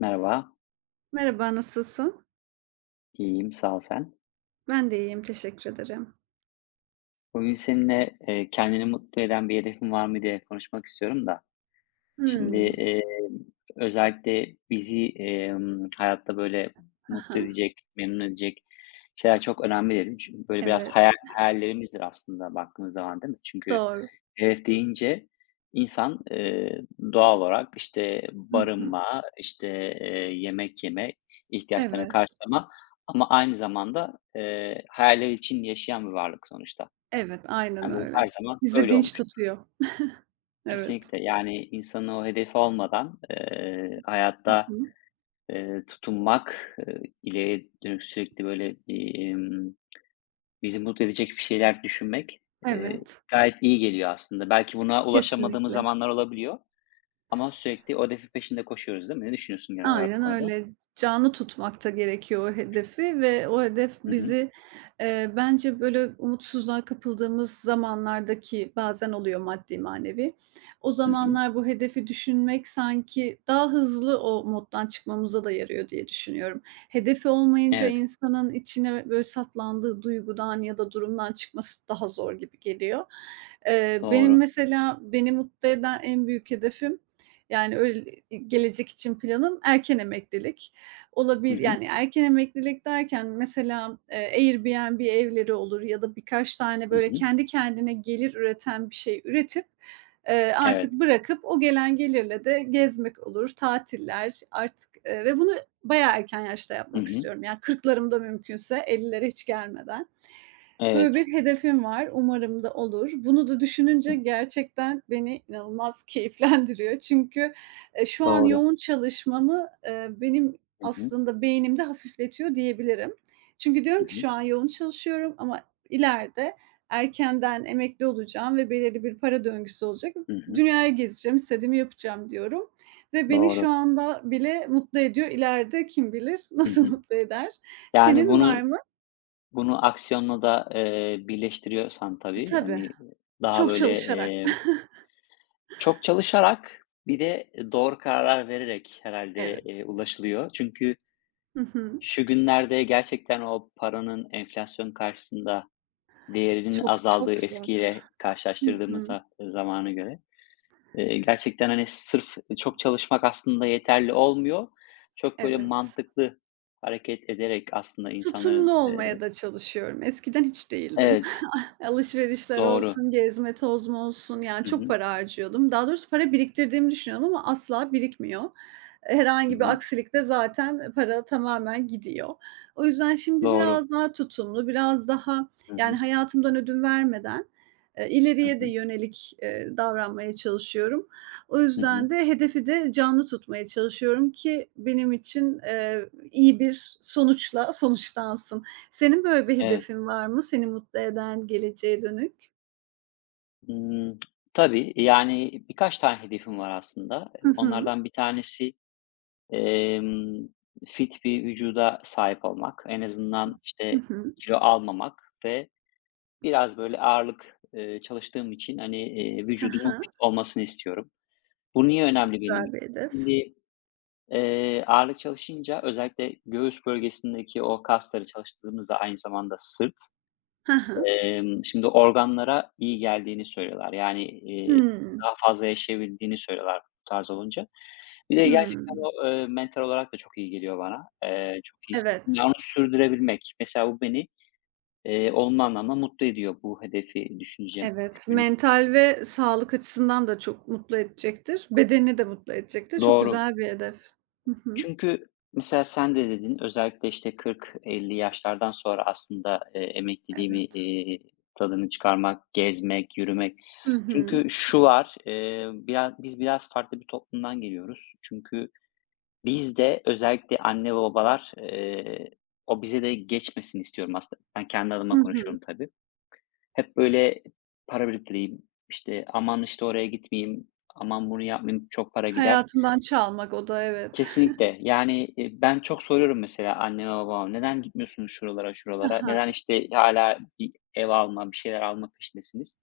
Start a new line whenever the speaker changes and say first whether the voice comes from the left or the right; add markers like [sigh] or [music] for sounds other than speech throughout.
left: Merhaba,
right: Merhaba, nasılsın?
left: iyiyim, sağ ol sen.
right: Ben de iyiyim, teşekkür ederim.
left: Bugün seninle kendini mutlu eden bir hedefin var mı diye konuşmak istiyorum da. Şimdi
right: Hımm.
left: özellikle bizi hayatta böyle
right: Hı
left: mutlu
right: hı.
left: edecek, memnun edecek şeyler çok önemli dedim. Çünkü böyle biraz
right: Evet,
left: hayallerimizdir aslında baktığımız zaman değil mi? Çünkü
right: doğru.
left: hedef deyince insan, doğal olarak, işte,
right: Hı hı.
left: barınma, işte, eee, yemek yeme, ihtiyaçlarını
right: Evet,
left: karşılama ama aynı zamanda, hayaller için yaşayan bir varlık sonuçta.
right: evet, aynen
left: Yani, bu her
right: öyle.
left: zaman
right: Bizi
left: öyle
right: dinç
left: olmuş.
right: tutuyor. Evet.
left: Kesinlikle, yani, insanın o hedefi olmadan,
right: Hı
left: hayatta,
right: hı.
left: tutunmak, ileriye dönük sürekli böyle bir, bizi mutlu edecek bir şeyler düşünmek,
right: Evet,
left: gayet iyi geliyor aslında. Belki buna ulaşamadığımız
right: kesinlikle.
left: zamanlar olabiliyor. Ama sürekli o hedefin peşinde koşuyoruz, değil mi? Ne düşünüyorsun genel olarak bu
right: Aynen
left: konuda?
right: öyle. Canlı tutmak da gerekiyor o hedefi ve o hedef
left: Hı hı.
right: bizi, bence böyle umutsuzluğa kapıldığımız zamanlardaki bazen oluyor maddi manevi, o
left: Hı hı.
right: zamanlar bu hedefi düşünmek sanki daha hızlı o moddan çıkmamıza da yarıyor diye düşünüyorum. Hedefi olmayınca
left: Evet,
right: insanın içine böyle saplandığı duygudan ya da durumdan çıkması daha zor gibi geliyor. Benim
left: doğru.
right: mesela beni mutlu eden en büyük hedefim yani, öyle gelecek için planım erken emeklilik.
left: Hı hı.
right: Yani, erken emeklilik derken mesela, Airbnb evleri olur ya da birkaç tane
left: Hı
right: böyle
left: hı.
right: kendi kendine gelir üreten bir şey üretip,
left: Evet.
right: artık bırakıp o gelen gelirle de gezmek olur, tatiller artık, ve bunu bayağı erken yaşta
left: Hı
right: yapmak
left: hı.
right: istiyorum. Yani, 40'larımda mümkünse 50'lere hiç gelmeden. Böyle
left: Evet.
right: bir hedefim var. Umarım da olur. Bunu da düşününce
left: Hı.
right: gerçekten beni inanılmaz [laughs] keyiflendiriyor. Çünkü, şu an
left: Doğru.
right: yoğun çalışmamı, benim
left: Hı hı.
right: aslında beynimde hafifletiyor diyebilirim. Çünkü
left: Hı
right: diyorum ki
left: hı.
right: şu an yoğun çalışıyorum ama ileride erkenden emekli olacağım ve belirli bir para döngüsü olacak.
left: Hı hı.
right: Dünyayı gezeceğim, istediğimi yapacağım diyorum ve beni şu
left: Doğru.
right: anda bile mutlu ediyor. İleride kim bilir
left: Hı
right: nasıl [laughs]
left: hı.
right: mutlu eder?
left: Yani
right: Senin var
left: bunu
right: mı?
left: bunu aksiyonla da, birleştiriyorsan
right: E,
left: tabii,
right: tabii,
left: hani, daha
right: çok
left: böyle,
right: çalışarak.
left: çok çalışarak bir de doğru kararlar vererek herhalde
right: Evet.
left: ulaşılıyor. Çünkü
right: Hı hı.
left: şu günlerde gerçekten o paranın enflasyon karşısında değerinin
right: Çok,
left: azaldığı
right: çok zor.
left: eskiyle
right: Hı
left: karşılaştırdığımız
right: hı.
left: zamana göre. Gerçekten, hani, sırf çok çalışmak aslında yeterli olmuyor. Çok böyle
right: Evet.
left: mantıklı hareket ederek aslında insanların,
right: Tutumlu olmaya
left: eee
right: da çalışıyorum. Eskiden hiç değildim.
left: Evet,
right: [laughs] Alışverişler
left: doğru.
right: olsun, gezme tozma olsun, yani
left: Hı
right: çok
left: hı.
right: para harcıyordum. Daha doğrusu para biriktirdiğimi düşünüyorum ama asla birikmiyor.
left: Hı
right: Herhangi bir
left: hı.
right: aksilikte zaten para tamamen gidiyor. O yüzden şimdi
left: Doğru.
right: biraz daha tutumlu, biraz daha,
left: Hı
right: yani,
left: hı.
right: hayatımdan ödün vermeden,
left: Hı
right: ileriye de
left: hı.
right: yönelik, davranmaya çalışıyorum. O
left: Hı hı.
right: yüzden de hedefi de canlı tutmaya çalışıyorum ki benim için, iyi bir sonuçla [laughs] sonuçlansın. Senin böyle bir
left: Evet.
right: hedefin var mı seni mutlu eden geleceğe dönük?
left: Imm, tabii, yani, birkaç tane hedefim var aslında.
right: Hı hı.
left: Onlardan bir tanesi, emm, fit bir vücuda sahip olmak. En azından,
right: Hı
left: işte,
right: hı.
left: kilo almamak ve biraz böyle ağırlık, çalıştığım için, hani,
right: Hı
left: vücudumun fit
right: hı.
left: olmasını istiyorum. Bu niye
right: Çok
left: önemli benim
right: güzel
left: için?
right: bir hedef.
left: Şimdi, ağırlık çalışınca özellikle göğüs bölgesindeki o kasları çalıştırdığımızda aynı zamanda sırt,
right: Hı hı.
left: şimdi organlara iyi geldiğini söylüyorlar. Yani,
right: Hımm.
left: daha fazla yaşayabildiğini söylüyorlar bu tarz olunca. Bir de gerçekten
right: Hımm.
left: o, mental olarak da çok iyi geliyor bana. Çok iyi.
right: Evet,
left: Yani onu sürdürebilmek. Mesela bu beni olumlu anlamda mutlu ediyor bu hedefi düşüneceğim
right: evet.
left: düşünceniz.
right: Mental ve sağlık açısından da çok mutlu edecektir. Bedenini de mutlu edecektir. Çok
left: Doğru.
right: güzel bir hedef. Hı hı.
left: Çünkü mesela sen de dedin, özellikle, işte, 40-50 yaşlardan sonra aslında, emekliliğimi,
right: Evet.
left: tadını çıkarmak, gezmek, yürümek.
right: Hı hı.
left: Çünkü şu var, biz biraz farklı bir toplumdan geliyoruz. Çünkü bizde özellikle anne ve babalar, o bize de geçmesin istiyorum aslında. Ben kendi
right: Hı
left: adıma
right: hı.
left: konuşuyorum tabii. Hep böyle para biriktireyim, işte, aman, işte, oraya gitmeyeyim, aman bunu yapmayayım, çok para gider.
right: Hayatından çalmak o da evet.
left: Kesinlikle. Yani, ben çok soruyorum mesela anneme babama, "Neden gitmiyorsunuz şuralara,
right: Hı
left: şuralara?
right: hı.
left: Neden, işte, hala bir ev alma, bir şeyler alma peşindesiniz?"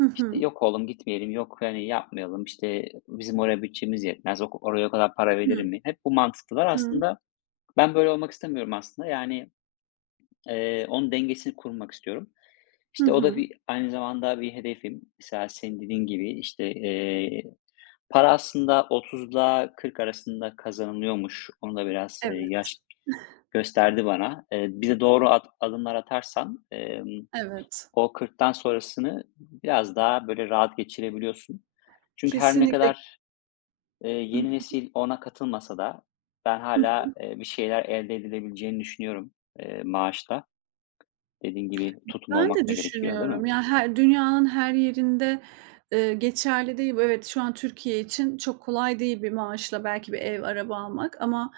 right: Hı
left: İşte,
right: hı.
left: "Yok oğlum gitmeyelim, yok, hani, yapmayalım, işte, bizim oraya bütçemiz yetmez, ok oraya o kadar para verilir
right: Hı
left: mi?" Hep bu mantıktalar.
right: hı.
left: Aslında ben böyle olmak istemiyorum aslında. Yani onun dengesini kurmak istiyorum.
right: Hı
left: İşte, o da
right: hı.
left: bir aynı zamanda bir hedefim. Mesela senin dediğin gibi, işte, para aslında 30'la 40 arasında kazanılıyormuş. Onu da biraz, yaş
right: Evet,
left: gösterdi bana. Bir doğru adımlar atarsan,
right: evet.
left: o 40'tan sonrasını biraz daha böyle rahat geçirebiliyorsun. Çünkü her ne
right: Kesinlikle.
left: kadar,
right: Hı
left: yeni nesil ona katılmasa da ben
right: hı.
left: hala bir şeyler elde edilebileceğini düşünüyorum, maaşla. Dediğin gibi tutumlu
right: Ben de
left: olmak da gerekiyor, değil
right: düşünüyorum.
left: mi?
right: Ya, dünyanın her yerinde, geçerli değil bu. Evet, şu an Türkiye için çok kolay değil bir maaşla belki bir ev, araba almak ama,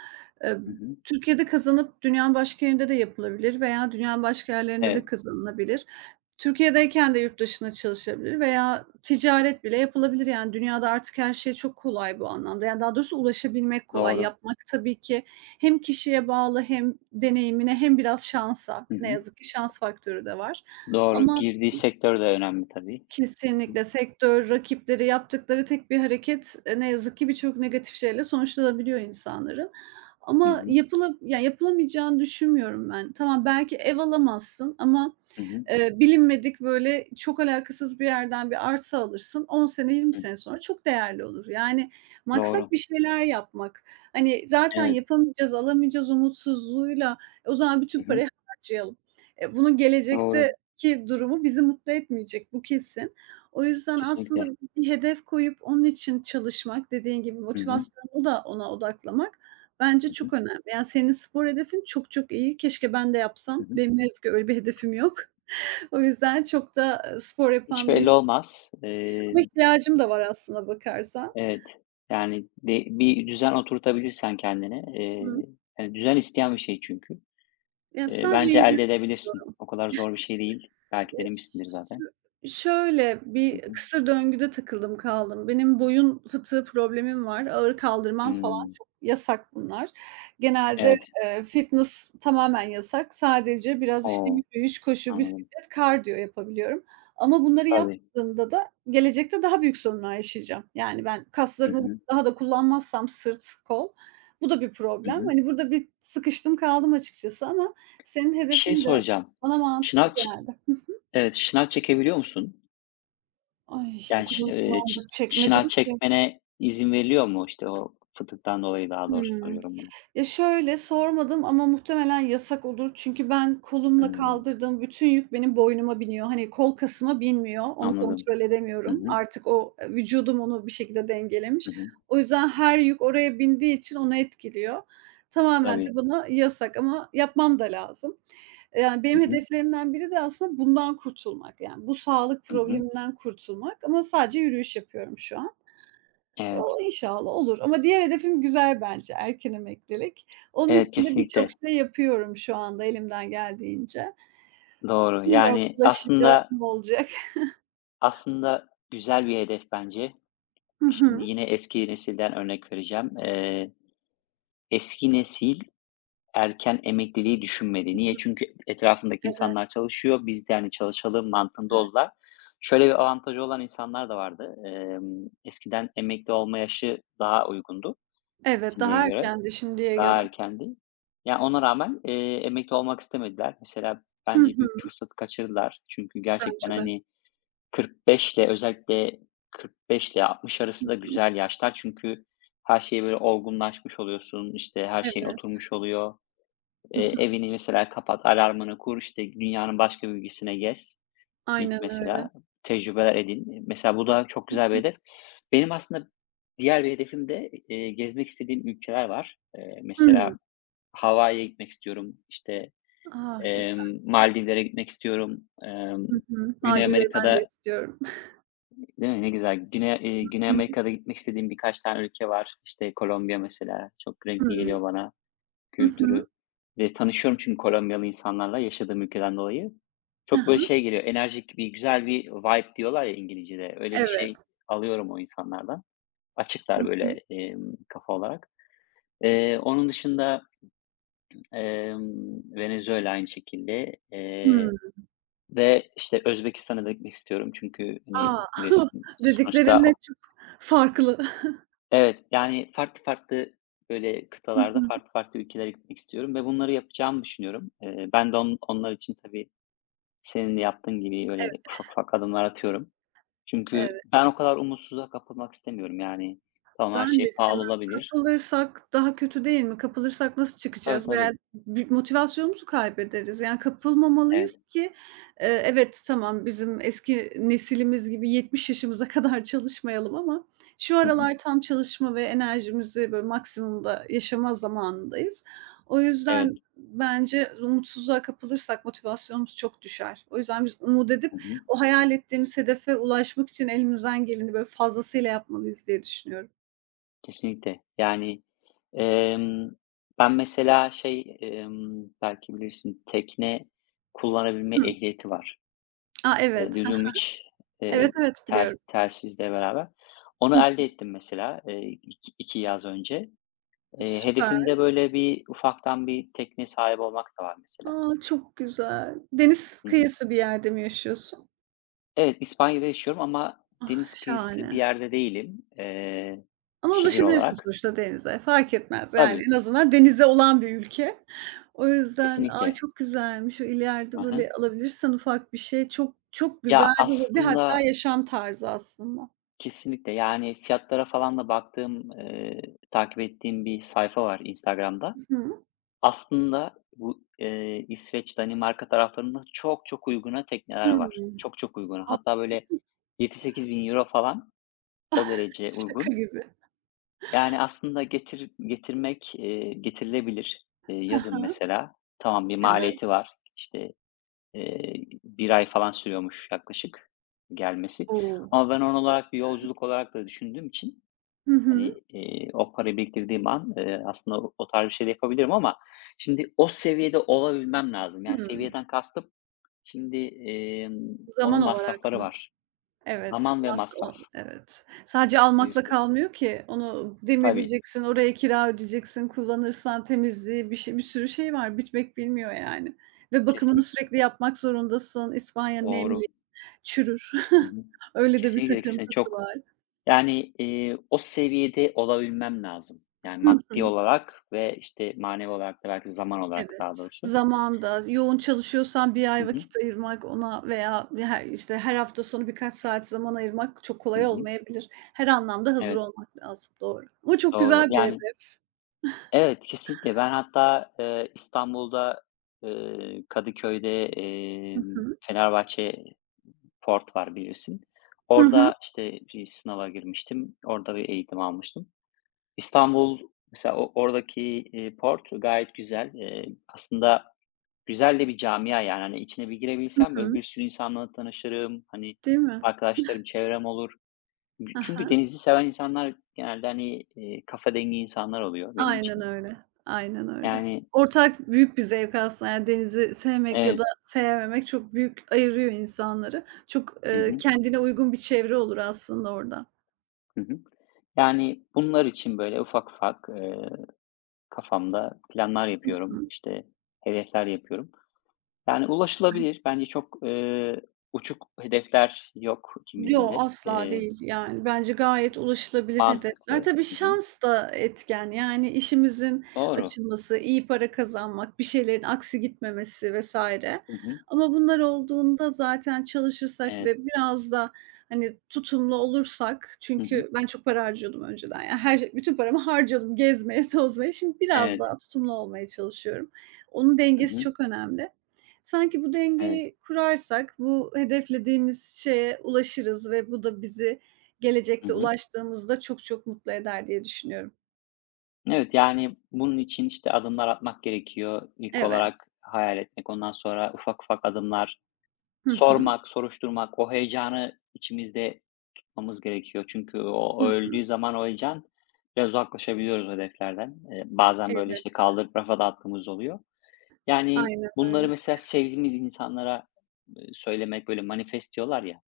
right: eee,
left: Hı hı.
right: Türkiye'de kazanıp dünyanın başka yerinde de yapılabilir veya dünyanın başka yerlerinde de
left: Evet,
right: kazanılabilir. Türkiye'deyken de yurt dışına çalışabilir veya ticaret bile yapılabilir. Yani, dünyada artık her şey çok kolay bu anlamda. Yani, daha doğrusu ulaşabilmek kolay.
left: doğru.
right: Yapmak tabii ki hem kişiye bağlı hem deneyimine hem biraz şansa.
left: Hı
right: Ne
left: hı.
right: yazık ki şans faktörü de var
left: Doğru.
right: ama
left: Girdiği sektör de önemli tabii. Hı hı.
right: kesinlikle sektör, rakipleri yaptıkları tek bir hareket, ne yazık ki birçok negatif şeyle sonuçlanabiliyor insanların.
left: Hı
right: Ama
left: hı.
right: yapılamayacağını düşünmüyorum ben. Tamam, belki ev alamazsın ama,
left: Hı hı.
right: bilinmedik, böyle, çok alakasız bir yerden bir arsa alırsın. 10 sene, yirmi
left: Hı.
right: sene sonra çok değerli olur. Yani maksat
left: Doğru.
right: bir şeyler yapmak. Hani, zaten
left: Evet.
right: yapamayacağız, alamayacağız umutsuzluğuyla, e, o zaman bütün
left: Hı hı.
right: parayı harcayalım. E, bunu gelecekte
left: Doğru.
right: ki durumu bizi mutlu etmeyecek, bu kesin. O yüzden
left: Kesinlikle.
right: aslında bir hedef koyup onun için çalışmak, dediğin gibi
left: Hı hı.
right: motivasyonu da ona odaklamak
left: Hı
right: bence
left: hı.
right: çok önemli. Yani senin spor hedefin çok çok iyi. Keşke ben de
left: Hı
right: yapsam.
left: hı.
right: Benim ne yazık ki öyle bir hedefim yok. [laughs] O yüzden çok da, spor
left: Hiç
right: yapan bir
left: belli
right: insanım
left: olmaz.
right: ama ihtiyacım da var aslında bakarsan.
left: Evet. Yani de bir düzen oturtabilirsen kendine,
right: Hı.
left: yani düzen isteyen bir şey çünkü.
right: Ya, sadece
left: Bence
right: yürüyüş.
left: elde edebilirsin. O kadar zor bir şey değil. Belki
right: Eee,
left: denemişsindir zaten.
right: şö şöyle
left: Hı
right: bir
left: hı.
right: kısır döngüde takıldım kaldım. Benim boyun fıtığı problemim var. Ağır kaldırmam falan
left: Hımm.
right: çok yasak bunlar. Genelde,
left: Evet.
right: fitness tamamen yasak. Sadece biraz, işte,
left: O!
right: yürüyüş, koşu,
left: Anladım.
right: bisiklet, kardiyo yapabiliyorum. Ama bunları
left: Tabii.
right: yapmadığımda da gelecekte daha büyük sorunlar yaşayacağım. Yani ben
left: Hı
right: kaslarımı
left: hı.
right: daha da kullanmazsam sırt, kol, bu da bir
left: Hı
right: problem.
left: hı.
right: Hani, burada bir sıkıştım kaldım açıkçası ama senin
left: Bir şey
right: hedefin de
left: soracağım.
right: bana mantıklı
left: Şınav ç
right: geldi.
left: Evet, şınav çekebiliyor musun?
right: Ay, o
left: Yani, şı
right: kadar uzun
left: ç
right: zamandır
left: şınav
right: çekmedim ki.
left: çekmene izin veriliyor mu? İşte, o fıtıktan dolayı daha doğrusu
right: Hımm.
left: soruyorum bunu.
right: Ya, şöyle, sormadım ama muhtemelen yasak olur. Çünkü ben kolumla
left: Hımm,
right: kaldırdığım bütün yük benim boynuma biniyor. Hani, kol kasıma binmiyor, onu
left: anladım.
right: kontrol
left: Hı
right: edemiyorum.
left: hı.
right: Artık o, vücudum onu bir şekilde
left: Hı
right: dengelemiş.
left: hı.
right: O yüzden her yük oraya bindiği için onu etkiliyor. Tamamen de
left: Tabii.
right: bana yasak ama yapmam da lazım. Yani,
left: Hı
right: benim
left: hı.
right: hedeflerimden biri de aslında bundan kurtulmak. Yani, bu sağlık
left: Hı hı.
right: probleminden kurtulmak ama sadece yürüyüş yapıyorum şu an.
left: Evet.
right: O inşallah olur ama diğer hedefim güzel bence, erken emeklilik. Onun
left: Evet,
right: için de birçok
left: kesinlikle.
right: şey yapıyorum şu anda elimden geldiğince.
left: Doğru.
right: Bilmiyorum
left: Yani,
right: ulaşınca ne olacak? [laughs]
left: aslında güzel bir hedef bence.
right: Hı
left: Şimdi
right: hı.
left: yine eski nesilden örnek vereceğim. Eski nesil erken emekliliği düşünmedi. Niye? Çünkü etrafındaki
right: Evet,
left: insanlar çalışıyor. Biz de, hani, çalışalım mantığında
right: evet.
left: oldular. Şöyle bir avantajı olan insanlar da vardı. Eskiden emekli olma yaşı daha uygundu
right: Evet,
left: şimdiye
right: daha
left: göre.
right: erkendi şimdiye
left: Daha
right: göre.
left: erkendi. Yani ona rağmen, emekli olmak istemediler. Mesela
right: Hı
left: bence büyük
right: hı.
left: fırsatı kaçırdılar. Çünkü gerçekten,
right: Bence de.
left: hani, 45'le özellikle 45'le 60
right: Hı
left: arası da
right: hı.
left: güzel yaşlar. Çünkü her şey böyle olgunlaşmış oluyorsun, işte, her şeyin
right: Evet.
left: oturmuş oluyor.
right: Hı hı.
left: Evini mesela kapat, alarmını kur, işte, dünyanın başka bir ülkesine gez, git
right: Aynen öyle.
left: mesela, tecrübeler edin. Mesela bu da çok
right: Hı
left: güzel bir
right: hı.
left: hedef. Benim aslında diğer bir hedefim de, gezmek istediğim ülkeler var. Mesela
right: Hımm.
left: Hawaii'ye gitmek istiyorum, işte,
right: A, güzel.
left: Maldivlere gitmek istiyorum.
right: Hı hı.
left: Güney
right: Nacide'yi ben de
left: Amerika'da.
right: istiyorum.
left: Değil mi? Ne güzel. Güney
right: Hı hı.
left: Amerika'da gitmek istediğim birkaç tane ülke var. İşte, Kolombiya mesela çok renkli geliyor bana.
right: Hı hı.
left: Kültürü ve tanışıyorum çünkü Kolombiyalı insanlarla yaşadığım ülkeden dolayı.
right: Hı
left: Çok böyle
right: hı.
left: şey geliyor, enerjik bir güzel bir vibe diyorlar ya İngilizce'de. Öyle bir şey
right: Evet.
left: alıyorum o insanlardan.
right: Hı
left: Açıklar böyle,
right: hı.
left: kafa olarak. Onun dışında, Venezuela aynı şekilde,
right: Hımm.
left: ve işte Özbekistan'a da gitmek istiyorum. Çünkü hani
right: A! [laughs]
left: bilirsin sonuçta.
right: Dediklerinle çok farklı.
left: Evet, yani, farklı farklı, böyle,
right: Hı
left: kıtalarda
right: hı.
left: farklı farklı ülkelere gitmek istiyorum ve bunları yapacağımı düşünüyorum. Ben de onlar için tabii senin de yaptığın gibi, öyle ufak ufak adımlar atıyorum. Çünkü
right: Evet.
left: ben o kadar umutsuzluğa kapılmak istemiyorum. Yani, tamam, her
right: Ben de
left: şey pahalı
right: istemiyorum.
left: olabilir.
right: Kapılırsak daha kötü değil mi? Kapılırsak nasıl
left: Tabii,
right: çıkacağız?
left: tabii.
right: Yani bir motivasyonumuzu kaybederiz. Yani
left: Evet.
right: kapılmamalıyız ki, evet, tamam, bizim eski nesilimiz gibi 70 yaşımıza [laughs] kadar çalışmayalım ama şu
left: Hı hı.
right: aralar tam çalışma ve enerjimizi böyle maksimumda yaşama zamanındayız. O
left: Evet.
right: yüzden bence umutsuzluğa kapılırsak motivasyonumuz çok düşer. O yüzden biz umut edip
left: Hı hı.
right: o hayal ettiğimiz hedefe ulaşmak için elimizden geleni böyle fazlasıyla yapmalıyız diye düşünüyorum.
left: Kesinlikle. Yani, emm, ben mesela şey, belki bilirsin, tekne kullanabilme
right: Hımm.
left: ehliyeti var.
right: A, evet. Hah,
left: Dudumic,
right: evet,
left: eee,
right: evet
left: ters
right: biliyorum.
left: telsizle beraber. Onu
right: Hı hı.
left: elde ettim mesela, iki yaz önce.
right: Süper.
left: Hedefimde böyle bir ufaktan bir tekne sahip olmak da var mesela.
right: A, çok güzel. Deniz
left: Hı hı.
right: kıyısı bir yerde mi yaşıyorsun?
left: Evet, İspanya'da yaşıyorum ama
right: Ah,
left: deniz kıyısı bir
right: şahane.
left: yerde değilim,
right: Ama
left: şehir
right: ulaşabilirsin
left: olarak.
right: sonuçta denize. Fark etmez yani en
left: Tabii,
right: azından denize olan bir ülke. O yüzden, ay,
left: kesinlikle.
right: çok güzelmiş. O
left: Hı
right: ileride
left: hı.
right: böyle alabilirsen ufak bir şey çok çok güzel
left: Ya,
right: bir hobi hatta
left: aslında
right: yaşam tarzı aslında.
left: kesinlikle, yani, fiyatlara falan da baktığım, takip ettiğim bir sayfa var Instagram'da.
right: Hı hı.
left: Aslında bu, İsveç, Danimarka taraflarında çok çok uyguna tekneler var.
right: Hımm.
left: Çok çok uyguna.
right: A,
left: Hatta böyle 7-8 bin euro falan, o derece
right: şaka
left: uygun.
right: gibi.
left: Yani aslında getirmek, getirilebilir.
right: Hı
left: Yazın
right: hı.
left: mesela, tamam bir
right: Evet.
left: maliyeti var. İşte, eee, 1 ay falan sürüyormuş yaklaşık gelmesi
right: O!
left: ama ben on olarak bir yolculuk olarak da düşündüğüm için,
right: Hı
left: hani,
right: hı.
left: o parayı biriktirdiğim an, aslında o tarz bir şey de yapabilirim ama şimdi o seviyede olabilmem lazım. Yani
right: Hımm.
left: seviyeden kastım şimdi, onun
right: Zaman olarak
left: masrafları
right: mı?
left: var.
right: Evet,
left: Zaman ve
right: nasıl
left: masraf
right: o evet. Sadece almakla
left: bilirsin.
right: kalmıyor ki. Onu
left: Tabii,
right: demirleyeceksin, oraya kira ödeyeceksin, kullanırsan temizliği, bir şey bir sürü şey var. Bitmek bilmiyor yani ve bakımını
left: kesinlikle.
right: sürekli yapmak zorundasın. İspanya nemli,
left: Doğru.
right: çürür.
left: Hı
right: [laughs]
left: hı.
right: Öyle de bir
left: Kesinlikle, kesinlikle
right: sıkıntısı
left: çok.
right: var.
left: Yani, o seviyede olabilmem lazım. Yani
right: Hıh,
left: maddi olarak ve, işte, manevi olarak da belki zaman olarak daha
right: evet.
left: doğrusu.
right: Zamanda, yoğun çalışıyorsan bir
left: Hı
right: ay
left: hı.
right: vakit ayırmak ona veya her işte, her hafta sonu birkaç saat zaman ayırmak çok
left: Hı
right: kolay
left: hı.
right: olmayabilir. Her anlamda hazır
left: Evet,
right: olmak lazım. Doğru ama çok
left: doğru.
right: güzel bir
left: Yani.
right: hedef.
left: Evet, kesinlikle. Ben hatta, İstanbul'da, Kadıköy'de,
right: Hı hı.
left: Fenerbahçe Port var bilirsin.
right: Hı hı.
left: Orada, işte, bir sınava girmiştim. Orada bir eğitim almıştım. İstanbul mesela o oradaki, Port gayet güzel. Aslında güzel de bir camia yani. Hani, içine bir
right: Hı
left: girebilsem böyle
right: hı.
left: bir sürü insanla tanışırım. Hani,
right: Değil mi?
left: arkadaşlarım, çevrem olur.
right: Hı
left: Çünkü
right: hı.
left: denizi seven insanlar genelde, hani, kafa dengi insanlar oluyor benim
right: Aynen
left: için.
right: öyle, aynen öyle.
left: Yani.
right: Ortak büyük bir zevk aslında. Yani denizi sevmek ya da
left: Evet.
right: sevmemek çok büyük ayırıyor insanları. Çok,
left: Hı hı.
right: kendine uygun bir çevre olur aslında orada.
left: Hı hı. Yani, bunlar için, böyle, ufak ufak, kafamda planlar
right: Hı
left: yapıyorum,
right: hı.
left: işte, hedefler yapıyorum. Yani, ulaşılabilir. Bence çok, uçuk hedefler yok
right: Yo,
left: ikimizin de.
right: asla değil. Yani, bence gayet ulaşılabilir
left: Mantıklı.
right: hedefler. Tabii
left: Hı hı.
right: şans da etken. Yani, işimizin
left: Doğru.
right: açılması, iyi para kazanmak, bir şeylerin aksi gitmemesi vesaire.
left: Hı hı.
right: Ama bunlar olduğunda zaten çalışırsak
left: Evet.
right: ve biraz da, hani, tutumlu olursak
left: Hı hı.
right: çünkü ben çok para harcıyordum önceden. Yani bütün paramı harcıyordum gezmeye, [laughs] tozmaya. Şimdi biraz
left: Evet.
right: daha tutumlu olmaya çalışıyorum. Onun
left: Hı
right: dengesi
left: hı.
right: çok önemli. Sanki bu
left: Evet.
right: dengeyi kurarsak bu hedeflediğimiz şeye ulaşırız ve bu da bizi
left: Hı
right: gelecekte
left: hı.
right: ulaştığımızda çok çok mutlu eder diye düşünüyorum.
left: Evet, yani, bunun için, işte, adımlar atmak gerekiyor. İlk
right: Evet.
left: olarak hayal etmek, ondan sonra ufak ufak adımlar.
right: Hı hı.
left: Sormak, soruşturmak, o heyecanı içimizde tutmamız gerekiyor. Çünkü
right: Hı
left: o
right: hı.
left: öldüğü zaman o heyecan biraz uzaklaşabiliyoruz hedeflerden. Bazen, böyle, işte,
right: Evet.
left: kaldırıp rafa da attığımız oluyor. Yani,
right: Aynen
left: bunları
right: öyle.
left: mesela sevdiğimiz insanlara, söylemek, böyle, manifest diyorlar ya,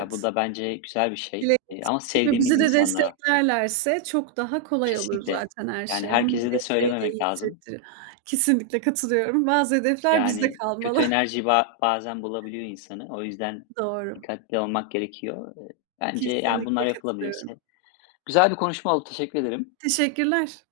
left: ya, bu da bence güzel bir şey,
right: Dile
left: ama
right: getirmek ve
left: sevdiğimiz
right: bizi de
left: insanlara
right: desteklerlerse çok daha kolay olur
left: kesinlikle.
right: zaten her
left: Yani,
right: şey. Onun
left: herkese de
right: desteği de
left: söylememek
right: iyi
left: lazım.
right: hissettirir. Kesinlikle katılıyorum. Bazı hedefler bizde
left: Yani, kötü
right: kalmalı. [laughs]
left: enerji bazen bulabiliyor insanı. O yüzden
right: Doğru.
left: dikkatli olmak gerekiyor. Bence, yani,
right: Kesinlikle
left: bunlar
right: katılıyorum.
left: yapılabilirse. Güzel bir konuşma oldu, teşekkür ederim.
right: Teşekkürler.